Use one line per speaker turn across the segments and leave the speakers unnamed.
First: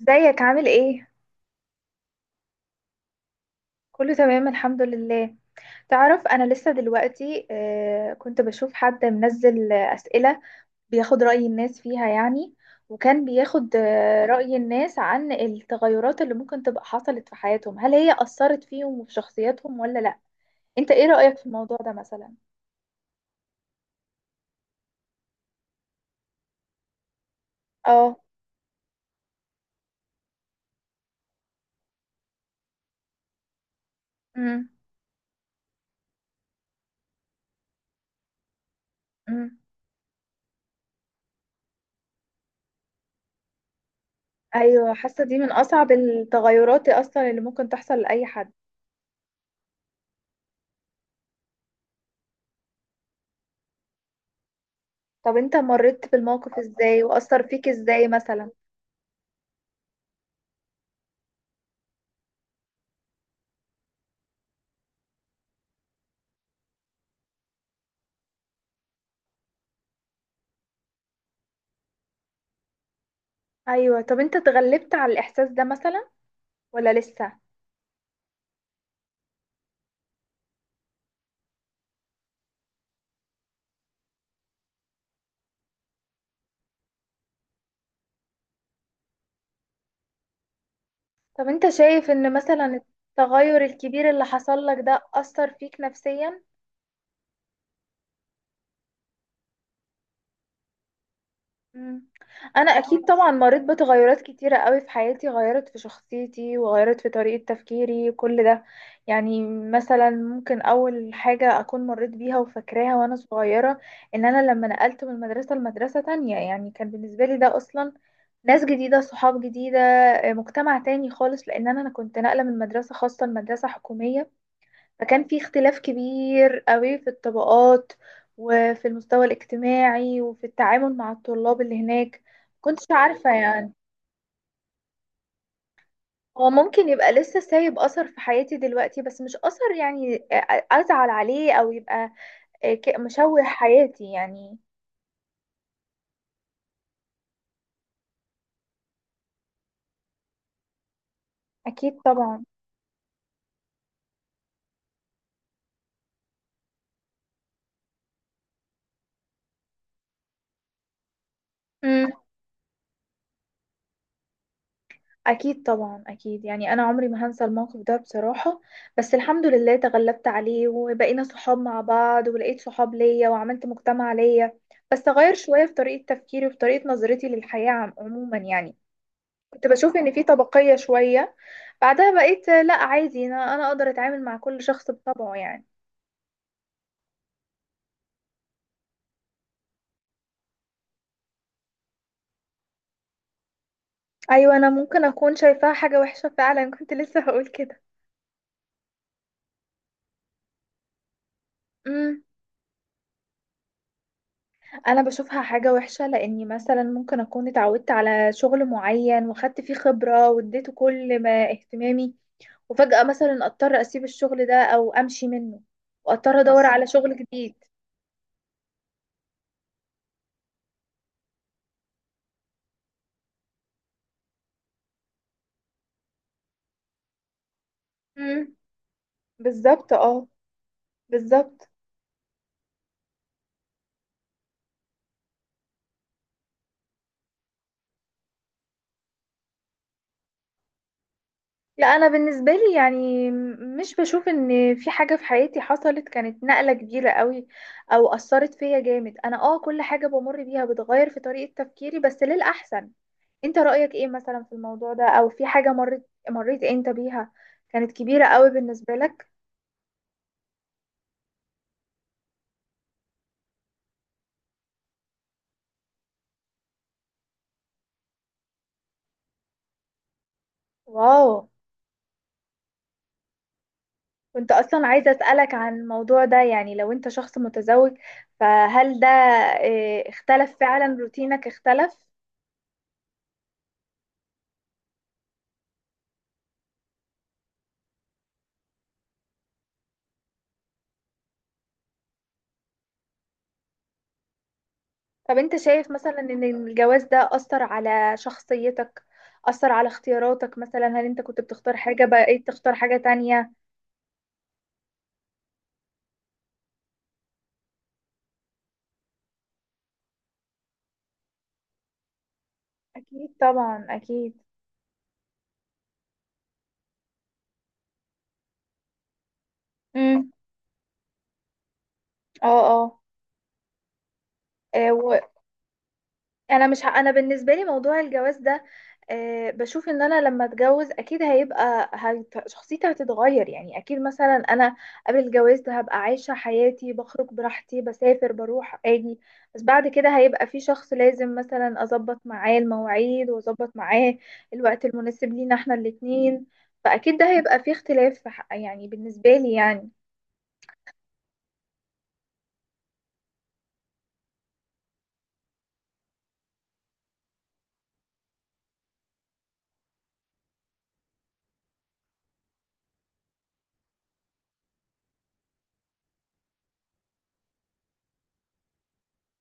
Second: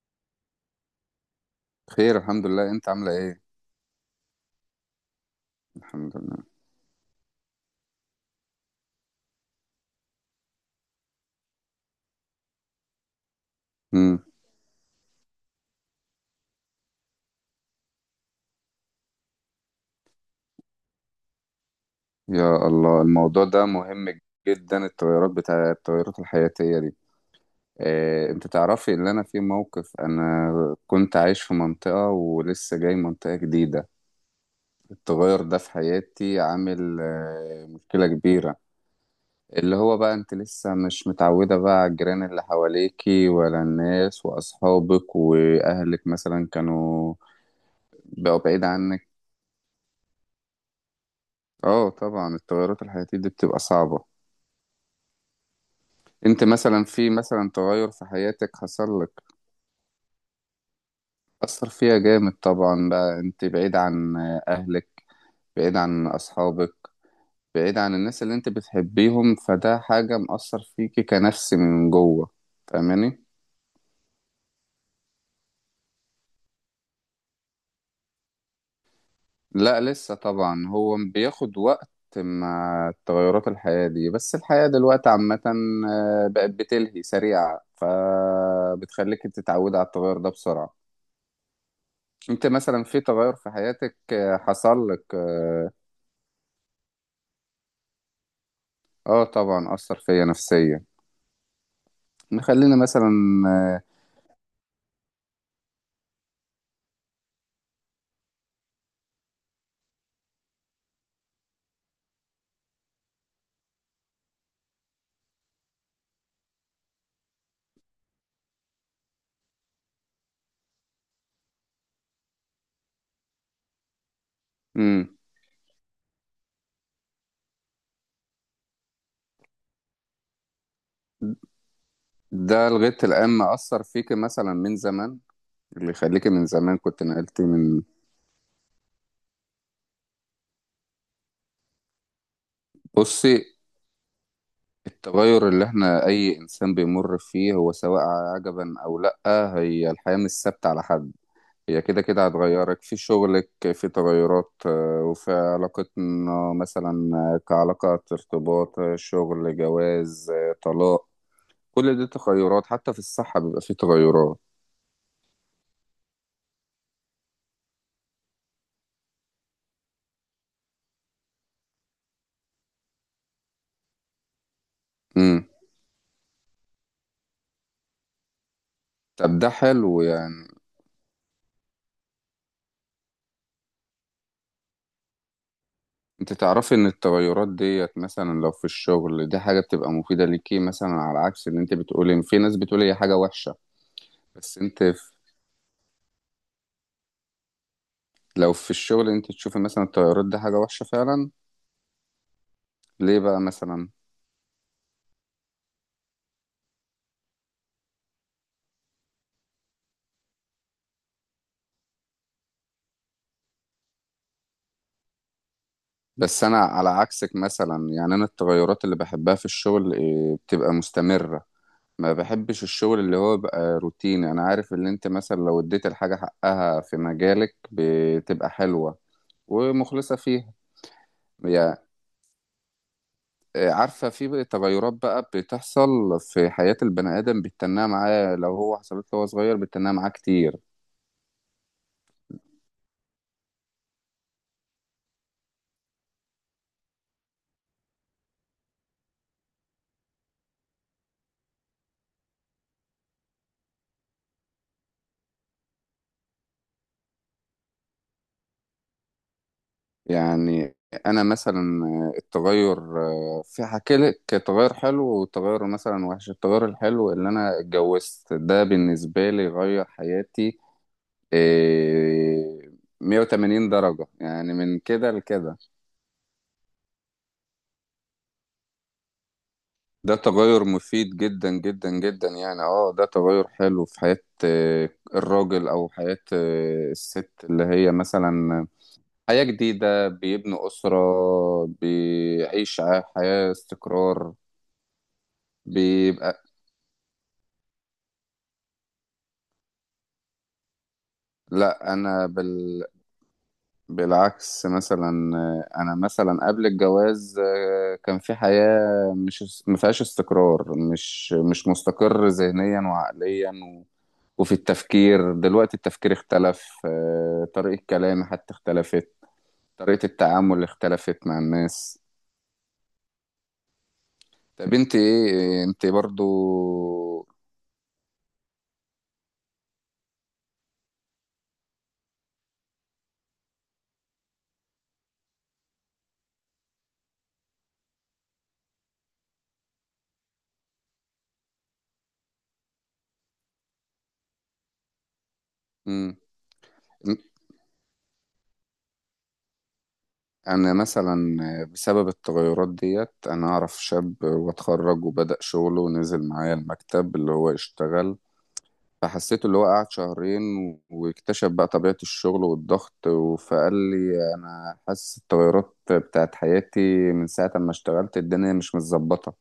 ازيك عامل ايه؟
خير، الحمد لله. انت عامله ايه؟
كله تمام الحمد لله.
الحمد
تعرف انا
لله.
لسه دلوقتي، كنت بشوف حد منزل اسئلة بياخد رأي الناس فيها يعني، وكان بياخد
امم
رأي الناس عن التغيرات اللي ممكن تبقى حصلت في حياتهم، هل هي أثرت فيهم وفي شخصياتهم ولا لا؟ انت ايه رأيك في الموضوع ده مثلا؟
يا الله، الموضوع ده مهم جدا. التغيرات التغيرات الحياتيه دي.
اه.
اه انت تعرفي ان انا في موقف، انا كنت عايش في منطقه ولسه جاي منطقه جديده.
امم.
التغير ده في حياتي عامل مشكله كبيره،
امم.
اللي هو بقى انت لسه مش متعوده بقى على الجيران اللي حواليكي، ولا الناس
ايوه،
واصحابك
حاسة دي من اصعب
واهلك مثلا
التغيرات
كانوا
اصلا اللي ممكن تحصل لأي
بقوا
حد.
بعيد عنك. اه طبعا، التغيرات الحياتيه دي بتبقى صعبه.
طب انت مريت
انت
بالموقف
مثلا
ازاي
في
وأثر
مثلا
فيك
تغير في
ازاي مثلا؟
حياتك حصل لك، أثر فيها جامد طبعا. بقى انت بعيد عن أهلك، بعيد عن أصحابك، بعيد عن الناس اللي انت بتحبيهم، فده حاجة مأثر فيكي كنفس من جوه. فاهماني؟
ايوه. طب انت اتغلبت على الاحساس ده مثلا ولا لسه؟
لا لسه طبعا، هو بياخد وقت مع تغيرات الحياة دي. بس الحياة دلوقتي عامة بقت بتلهي سريعة، فبتخليك تتعودي على التغير ده بسرعة.
طب انت شايف ان
انت
مثلا
مثلا في تغير في
التغير
حياتك
الكبير اللي حصل لك
حصل
ده
لك.
اثر فيك نفسيا؟
اه طبعا اثر فيا نفسيا.
مم. انا
نخلينا
اكيد
مثلا.
طبعا مريت بتغيرات كتيره قوي في حياتي، غيرت في شخصيتي وغيرت في طريقه تفكيري كل ده يعني. مثلا ممكن اول حاجه اكون مريت بيها وفاكراها وانا صغيره، ان انا لما نقلت من مدرسه لمدرسه تانية. يعني كان بالنسبه لي ده اصلا ناس جديده، صحاب جديده، مجتمع تاني خالص، لان انا كنت ناقله من مدرسه خاصه لمدرسه حكوميه.
امم
فكان في اختلاف كبير قوي في الطبقات، وفي المستوى الاجتماعي وفي التعامل مع الطلاب اللي هناك.
ده
كنتش
لغايه
عارفة
الان ما
يعني.
اثر فيك مثلا من زمان، اللي يخليكي من
هو
زمان
ممكن
كنت
يبقى لسه
نقلتي
سايب
من.
أثر في حياتي دلوقتي، بس مش أثر يعني أزعل عليه، أو يبقى مشوه
بصي،
حياتي يعني.
التغير اللي احنا اي انسان بيمر فيه، هو سواء عجبا او لا، هي الحياه مش ثابته على حد. هي
أكيد
كده كده
طبعا.
هتغيرك في شغلك، في تغيرات وفي علاقتنا مثلا، كعلاقة ارتباط، شغل، جواز، طلاق. كل دي تغيرات، حتى في الصحة بيبقى فيه تغيرات.
أكيد طبعا أكيد يعني. أنا عمري ما هنسى الموقف ده بصراحة، بس الحمد لله تغلبت عليه وبقينا صحاب مع بعض ولقيت صحاب ليا وعملت مجتمع ليا. بس غير شوية في طريقة تفكيري وفي طريقة نظرتي للحياة عموما يعني.
طب ده
كنت بشوف
حلو
إن في
يعني.
طبقية شوية، بعدها بقيت لأ عادي. أنا أقدر أتعامل مع كل شخص بطبعه يعني.
انت تعرفي ان التغيرات ديت مثلا لو في الشغل دي حاجة بتبقى مفيدة ليكي مثلا، على عكس اللي انت بتقولي ان في ناس بتقول هي حاجة وحشة.
أيوة،
بس
أنا
انت
ممكن
في-
أكون شايفاها حاجة وحشة فعلا، كنت لسه هقول كده.
لو في الشغل انت تشوفي مثلا التغيرات دي حاجة وحشة فعلا، ليه بقى مثلا؟
انا بشوفها حاجة وحشة لاني مثلا ممكن اكون اتعودت على شغل معين واخدت فيه خبرة واديته كل ما اهتمامي، وفجأة مثلا اضطر اسيب الشغل ده او امشي منه، واضطر
بس انا
ادور حصل على
على
شغل
عكسك
جديد.
مثلا، يعني انا التغيرات اللي بحبها في الشغل بتبقى مستمرة. ما بحبش الشغل اللي هو بقى روتيني. انا عارف اللي انت مثلا لو اديت الحاجة حقها في مجالك بتبقى
امم.
حلوة
بالظبط
ومخلصة
اه.
فيها.
بالظبط.
عارفة في تغيرات بقى بتحصل في حياة البني آدم بتتناها معاه، لو هو حصلت له وهو صغير بتتناها معاه كتير.
لا، انا بالنسبة لي يعني مش بشوف ان في حاجة في حياتي حصلت كانت نقلة كبيرة قوي او اثرت فيا جامد. انا اه كل حاجة بمر بيها بتغير في طريقة تفكيري بس للأحسن. انت رأيك ايه مثلا في الموضوع ده، او في حاجة مريت انت بيها كانت كبيرة قوي بالنسبة لك؟
يعني أنا مثلا التغير في حكي لك تغير حلو وتغير مثلا وحش. التغير الحلو اللي أنا اتجوزت ده بالنسبة لي غير حياتي
واو.
آه، 180 درجة،
كنت
يعني من
اصلا عايزة
كده
اسألك
لكده.
عن الموضوع ده، يعني لو انت شخص متزوج، فهل ده اه،
ده
اختلف
تغير
فعلا؟
مفيد
روتينك
جدا جدا
اختلف؟
جدا يعني، اه ده تغير حلو في حياة آه، الراجل او حياة الست، اللي هي مثلا حياة جديدة، بيبنوا أسرة، بيعيش حياة استقرار
طب انت شايف مثلا
بيبقى.
ان الجواز ده اثر على شخصيتك، اثر على اختياراتك مثلا؟ هل انت كنت بتختار
لا
حاجة
انا
بقيت تختار حاجة تانية؟
بالعكس مثلا، انا مثلا قبل الجواز كان في حياة، مش ما فيهاش استقرار، مش مستقر ذهنيا
اكيد
وعقليا.
طبعا اكيد.
وفي التفكير دلوقتي التفكير اختلف، طريقة كلامي حتى اختلفت، طريقة
امم.
التعامل اختلفت مع الناس.
اه.
طب انت
اه.
ايه، انت برضو؟
انا مش ه... انا بالنسبه لي موضوع الجواز ده، أه بشوف ان انا لما اتجوز اكيد هيبقى شخصيتي هتتغير يعني. اكيد مثلا انا قبل الجواز ده هبقى عايشه حياتي، بخرج براحتي، بسافر، بروح، اجي. بس بعد كده هيبقى في شخص لازم مثلا اظبط معاه المواعيد واظبط معاه الوقت المناسب لينا احنا
مم.
الاتنين. فاكيد ده هيبقى في اختلاف في يعني بالنسبه لي يعني.
انا مثلا بسبب التغيرات ديت، انا اعرف شاب واتخرج وبدأ شغله ونزل معايا المكتب اللي هو يشتغل. فحسيت اللي هو قعد شهرين واكتشف بقى طبيعة الشغل والضغط، فقال لي انا حاسس التغيرات بتاعت حياتي من ساعة ما اشتغلت الدنيا مش متظبطة.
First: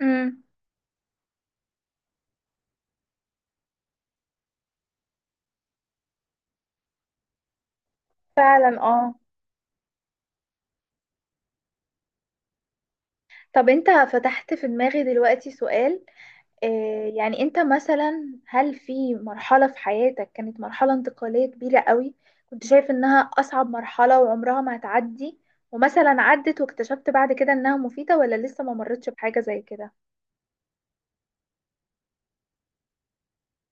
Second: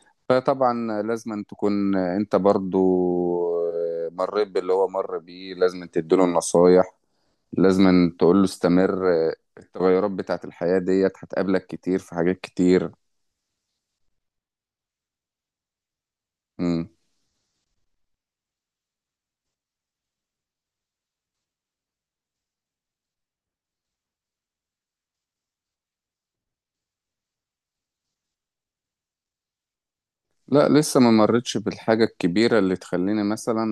امم.
فطبعا لازم أن تكون انت برضو مريت باللي هو مر بيه، لازم أن تديله النصايح، لازم أن تقول له
فعلا
استمر.
اه.
التغيرات بتاعت الحياة ديت هتقابلك كتير في حاجات كتير.
طب انت فتحت في دماغي دلوقتي سؤال.
مم.
يعني انت مثلا هل في مرحلة في حياتك كانت مرحلة انتقالية كبيرة قوي، كنت شايف انها اصعب مرحلة وعمرها ما هتعدي، ومثلا عدت واكتشفت بعد كده انها مفيدة؟ ولا لسه ما مرتش بحاجة زي كده؟
لا لسه ما مرتش بالحاجة الكبيرة اللي تخليني مثلا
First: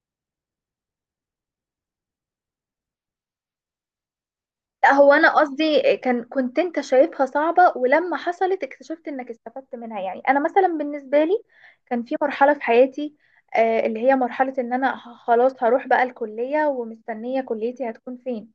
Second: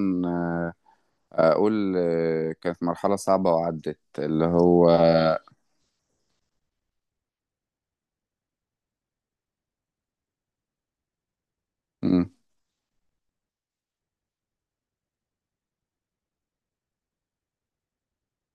أقول كانت مرحلة صعبة وعدت اللي هو.
لا، هو انا قصدي كان كنت انت شايفها صعبة، ولما حصلت اكتشفت انك استفدت منها. يعني انا مثلا بالنسبة لي كان في
مم.
مرحلة في حياتي اللي هي مرحلة ان انا خلاص هروح بقى الكلية ومستنية كليتي هتكون فين.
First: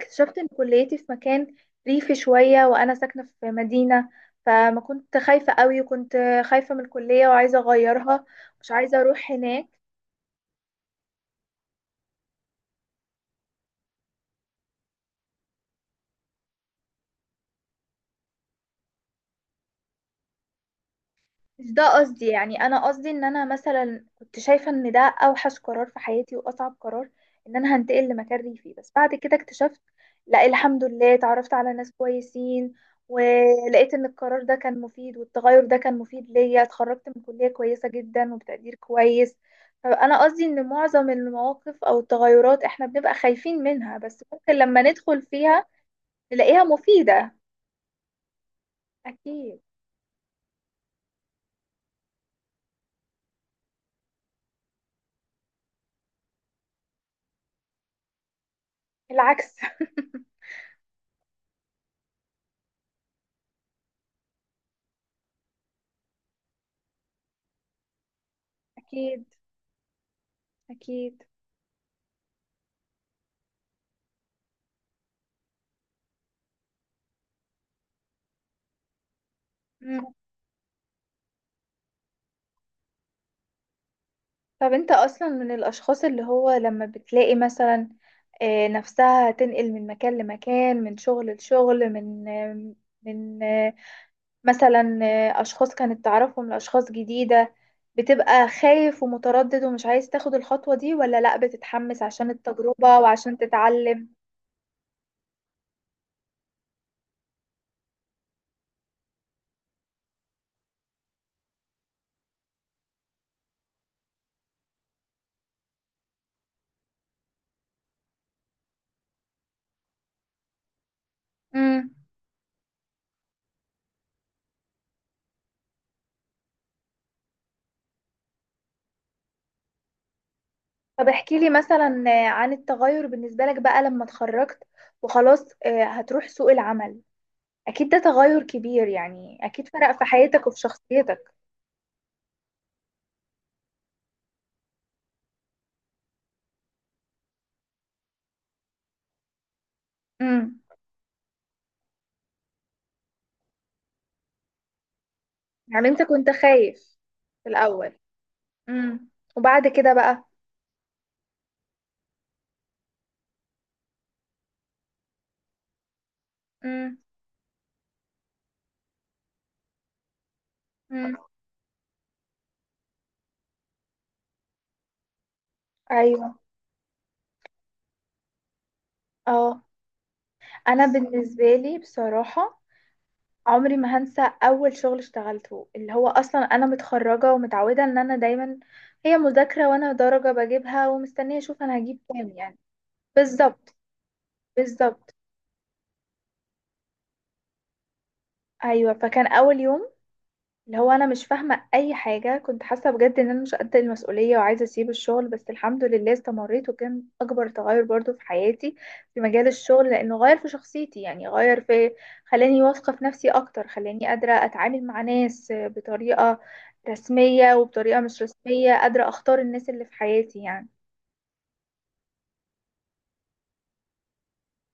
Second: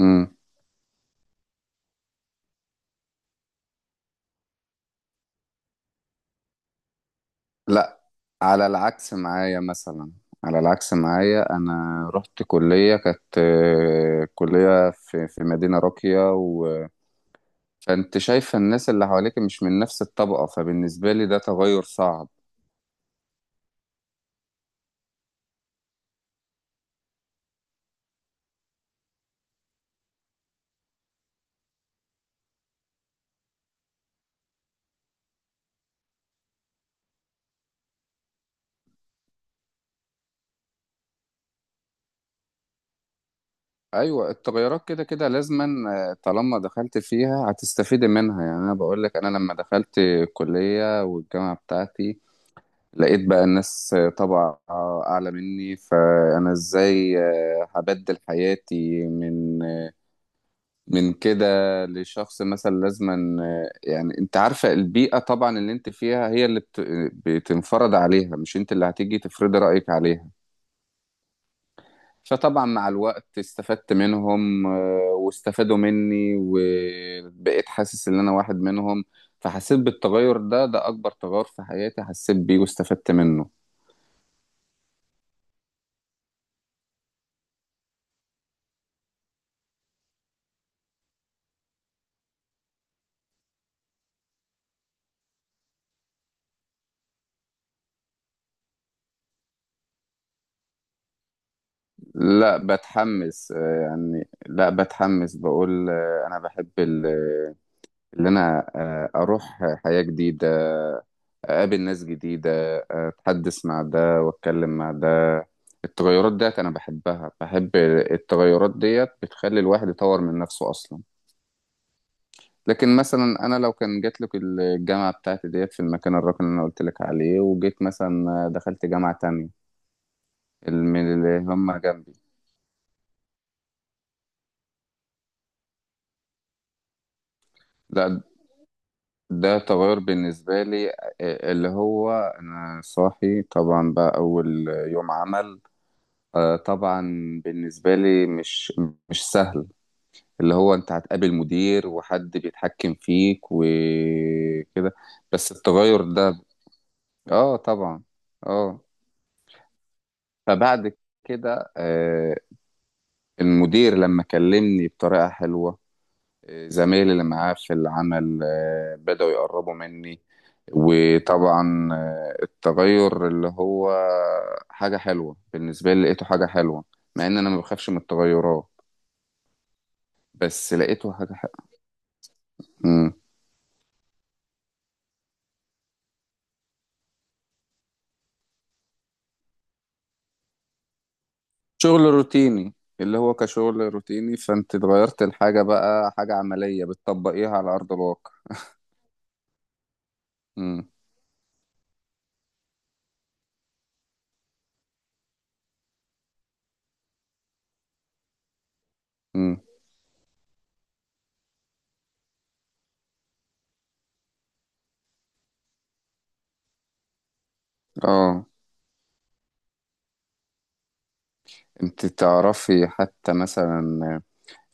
مم.
ان كليتي في مكان ريفي شوية وانا ساكنة في مدينة. فما كنت خايفة قوي وكنت خايفة من الكلية وعايزة
لا،
اغيرها،
على
مش عايزة
العكس
اروح
معايا
هناك.
مثلا، على العكس معايا انا رحت كلية كانت كلية في مدينة راقية، و... فانت شايفة الناس اللي حواليك مش من نفس الطبقة، فبالنسبة لي ده
مش
تغير
ده قصدي
صعب.
يعني. انا قصدي ان انا مثلا كنت شايفه ان ده اوحش قرار في حياتي واصعب قرار، ان انا هنتقل لمكان ريفي. بس بعد كده اكتشفت لا، الحمد لله اتعرفت على ناس كويسين، ولقيت ان القرار ده كان مفيد والتغير ده كان مفيد ليا، اتخرجت من كلية كويسة جدا وبتقدير كويس. فانا قصدي ان معظم المواقف او التغيرات احنا بنبقى خايفين منها، بس
ايوه
ممكن لما
التغيرات كده
ندخل
كده لازما،
فيها
طالما
نلاقيها
دخلت
مفيدة.
فيها هتستفيدي منها. يعني انا بقول لك، انا لما
اكيد.
دخلت الكلية والجامعة بتاعتي لقيت بقى الناس طبعا اعلى مني، فانا ازاي هبدل حياتي
العكس.
من من كده لشخص مثلا لازما. يعني انت عارفة البيئة طبعا اللي انت فيها هي اللي بتنفرض عليها، مش انت اللي هتيجي
اكيد.
تفرضي رأيك عليها.
اكيد.
فطبعا مع الوقت استفدت منهم واستفادوا مني، وبقيت حاسس ان انا واحد منهم. فحسيت بالتغير ده، ده اكبر تغير في حياتي حسيت بيه واستفدت منه.
طب انت اصلا من الاشخاص اللي هو لما بتلاقي مثلا نفسها تنقل من مكان لمكان، من شغل لشغل، من آه، من آه، مثلا آه، اشخاص كانت تعرفهم لاشخاص جديدة، بتبقى خايف ومتردد ومش عايز تاخد الخطوة دي؟ ولا لا، بتتحمس عشان
لا
التجربة وعشان
بتحمس آه،
تتعلم؟
يعني لا بتحمس بقول انا بحب اللي انا اروح حياة جديدة، اقابل ناس جديده، اتحدث مع ده واتكلم مع ده. التغيرات ديت انا بحبها، بحب التغيرات ديت بتخلي الواحد يطور من نفسه اصلا.
امم.
لكن مثلا انا لو كان جات لك الجامعه بتاعتي ديت في المكان الراقي اللي انا قلت لك عليه، وجيت مثلا دخلت جامعه تانية
طب احكي
اللي
لي
هم
مثلا
جنبي.
عن التغير بالنسبة لك بقى لما اتخرجت وخلاص هتروح سوق العمل. اكيد ده
لا،
تغير كبير يعني،
ده
اكيد فرق
تغير
في حياتك وفي
بالنسبه لي
شخصيتك.
اللي هو انا صاحي طبعا بقى اول يوم عمل، طبعا بالنسبه لي مش، مش سهل. اللي
امم.
هو انت هتقابل مدير وحد بيتحكم فيك وكده. بس
يعني
التغير
انت كنت
ده،
خايف في
اه
الاول؟
طبعا. اه.
امم. وبعد كده بقى؟
فبعد كده المدير لما كلمني بطريقة حلوة،
امم.
زمايلي اللي معاه في العمل بدأوا يقربوا مني.
امم.
وطبعا التغير اللي هو حاجة حلوة بالنسبة لي، لقيته
ايوه.
حاجة حلوة. مع ان انا ما بخافش من التغيرات،
اه.
بس
انا
لقيته حاجة
بالنسبه لي بصراحه
حلوة.
عمري ما هنسى اول شغل اشتغلته، اللي هو اصلا انا متخرجه ومتعوده ان انا دايما هي مذاكره وانا درجه بجيبها ومستنيه اشوف انا هجيب
شغل
كام يعني.
روتيني اللي هو
بالظبط.
كشغل روتيني، فانت
بالظبط.
اتغيرت الحاجة بقى حاجة عملية بتطبقيها على أرض الواقع.
ايوه، فكان اول يوم اللي
امم
هو انا مش فاهمه اي حاجه، كنت حاسه بجد ان انا مش قد المسؤوليه وعايزه اسيب الشغل، بس الحمد لله استمريت وكان اكبر تغير برضو في حياتي في مجال
امم
الشغل، لانه غير في شخصيتي يعني، غير في، خلاني واثقه في نفسي اكتر، خلاني قادره اتعامل مع ناس بطريقه رسميه وبطريقه مش
اه،
رسميه، قادره اختار الناس اللي في حياتي يعني.
انت تعرفي حتى مثلا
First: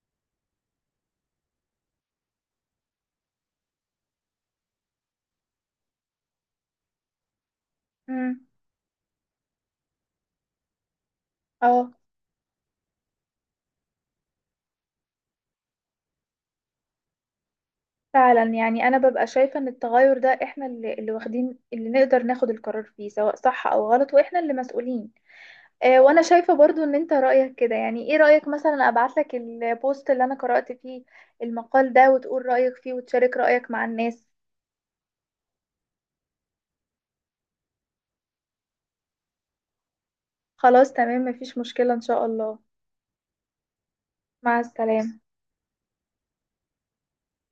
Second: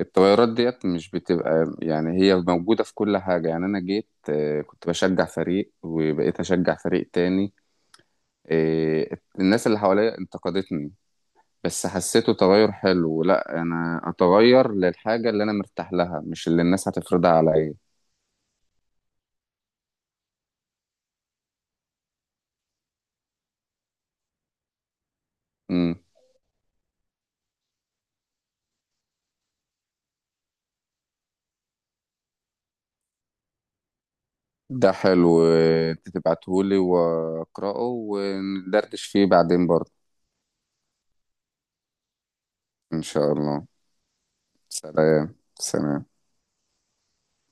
التغيرات ديت مش بتبقى، يعني هي موجودة في كل حاجة. يعني أنا جيت كنت بشجع فريق وبقيت أشجع فريق تاني،
امم.
الناس اللي حواليا انتقدتني، بس
اه.
حسيته تغير حلو. لا، أنا أتغير للحاجة اللي أنا مرتاح لها، مش اللي الناس هتفرضها عليا.
فعلا يعني انا ببقى شايفه ان التغير ده احنا اللي واخدين، اللي نقدر ناخد القرار فيه سواء صح او غلط، واحنا اللي مسؤولين. وانا شايفة برضو ان انت رأيك كده يعني. ايه رأيك مثلا ابعتلك البوست اللي انا قرأت فيه المقال ده وتقول رأيك فيه وتشارك رأيك مع الناس؟
ده حلو، انت تبعتهولي واقراه وندردش فيه بعدين برضه.
خلاص تمام، مفيش مشكلة ان شاء الله.
ان شاء الله.
مع السلامة.
سلام سلام.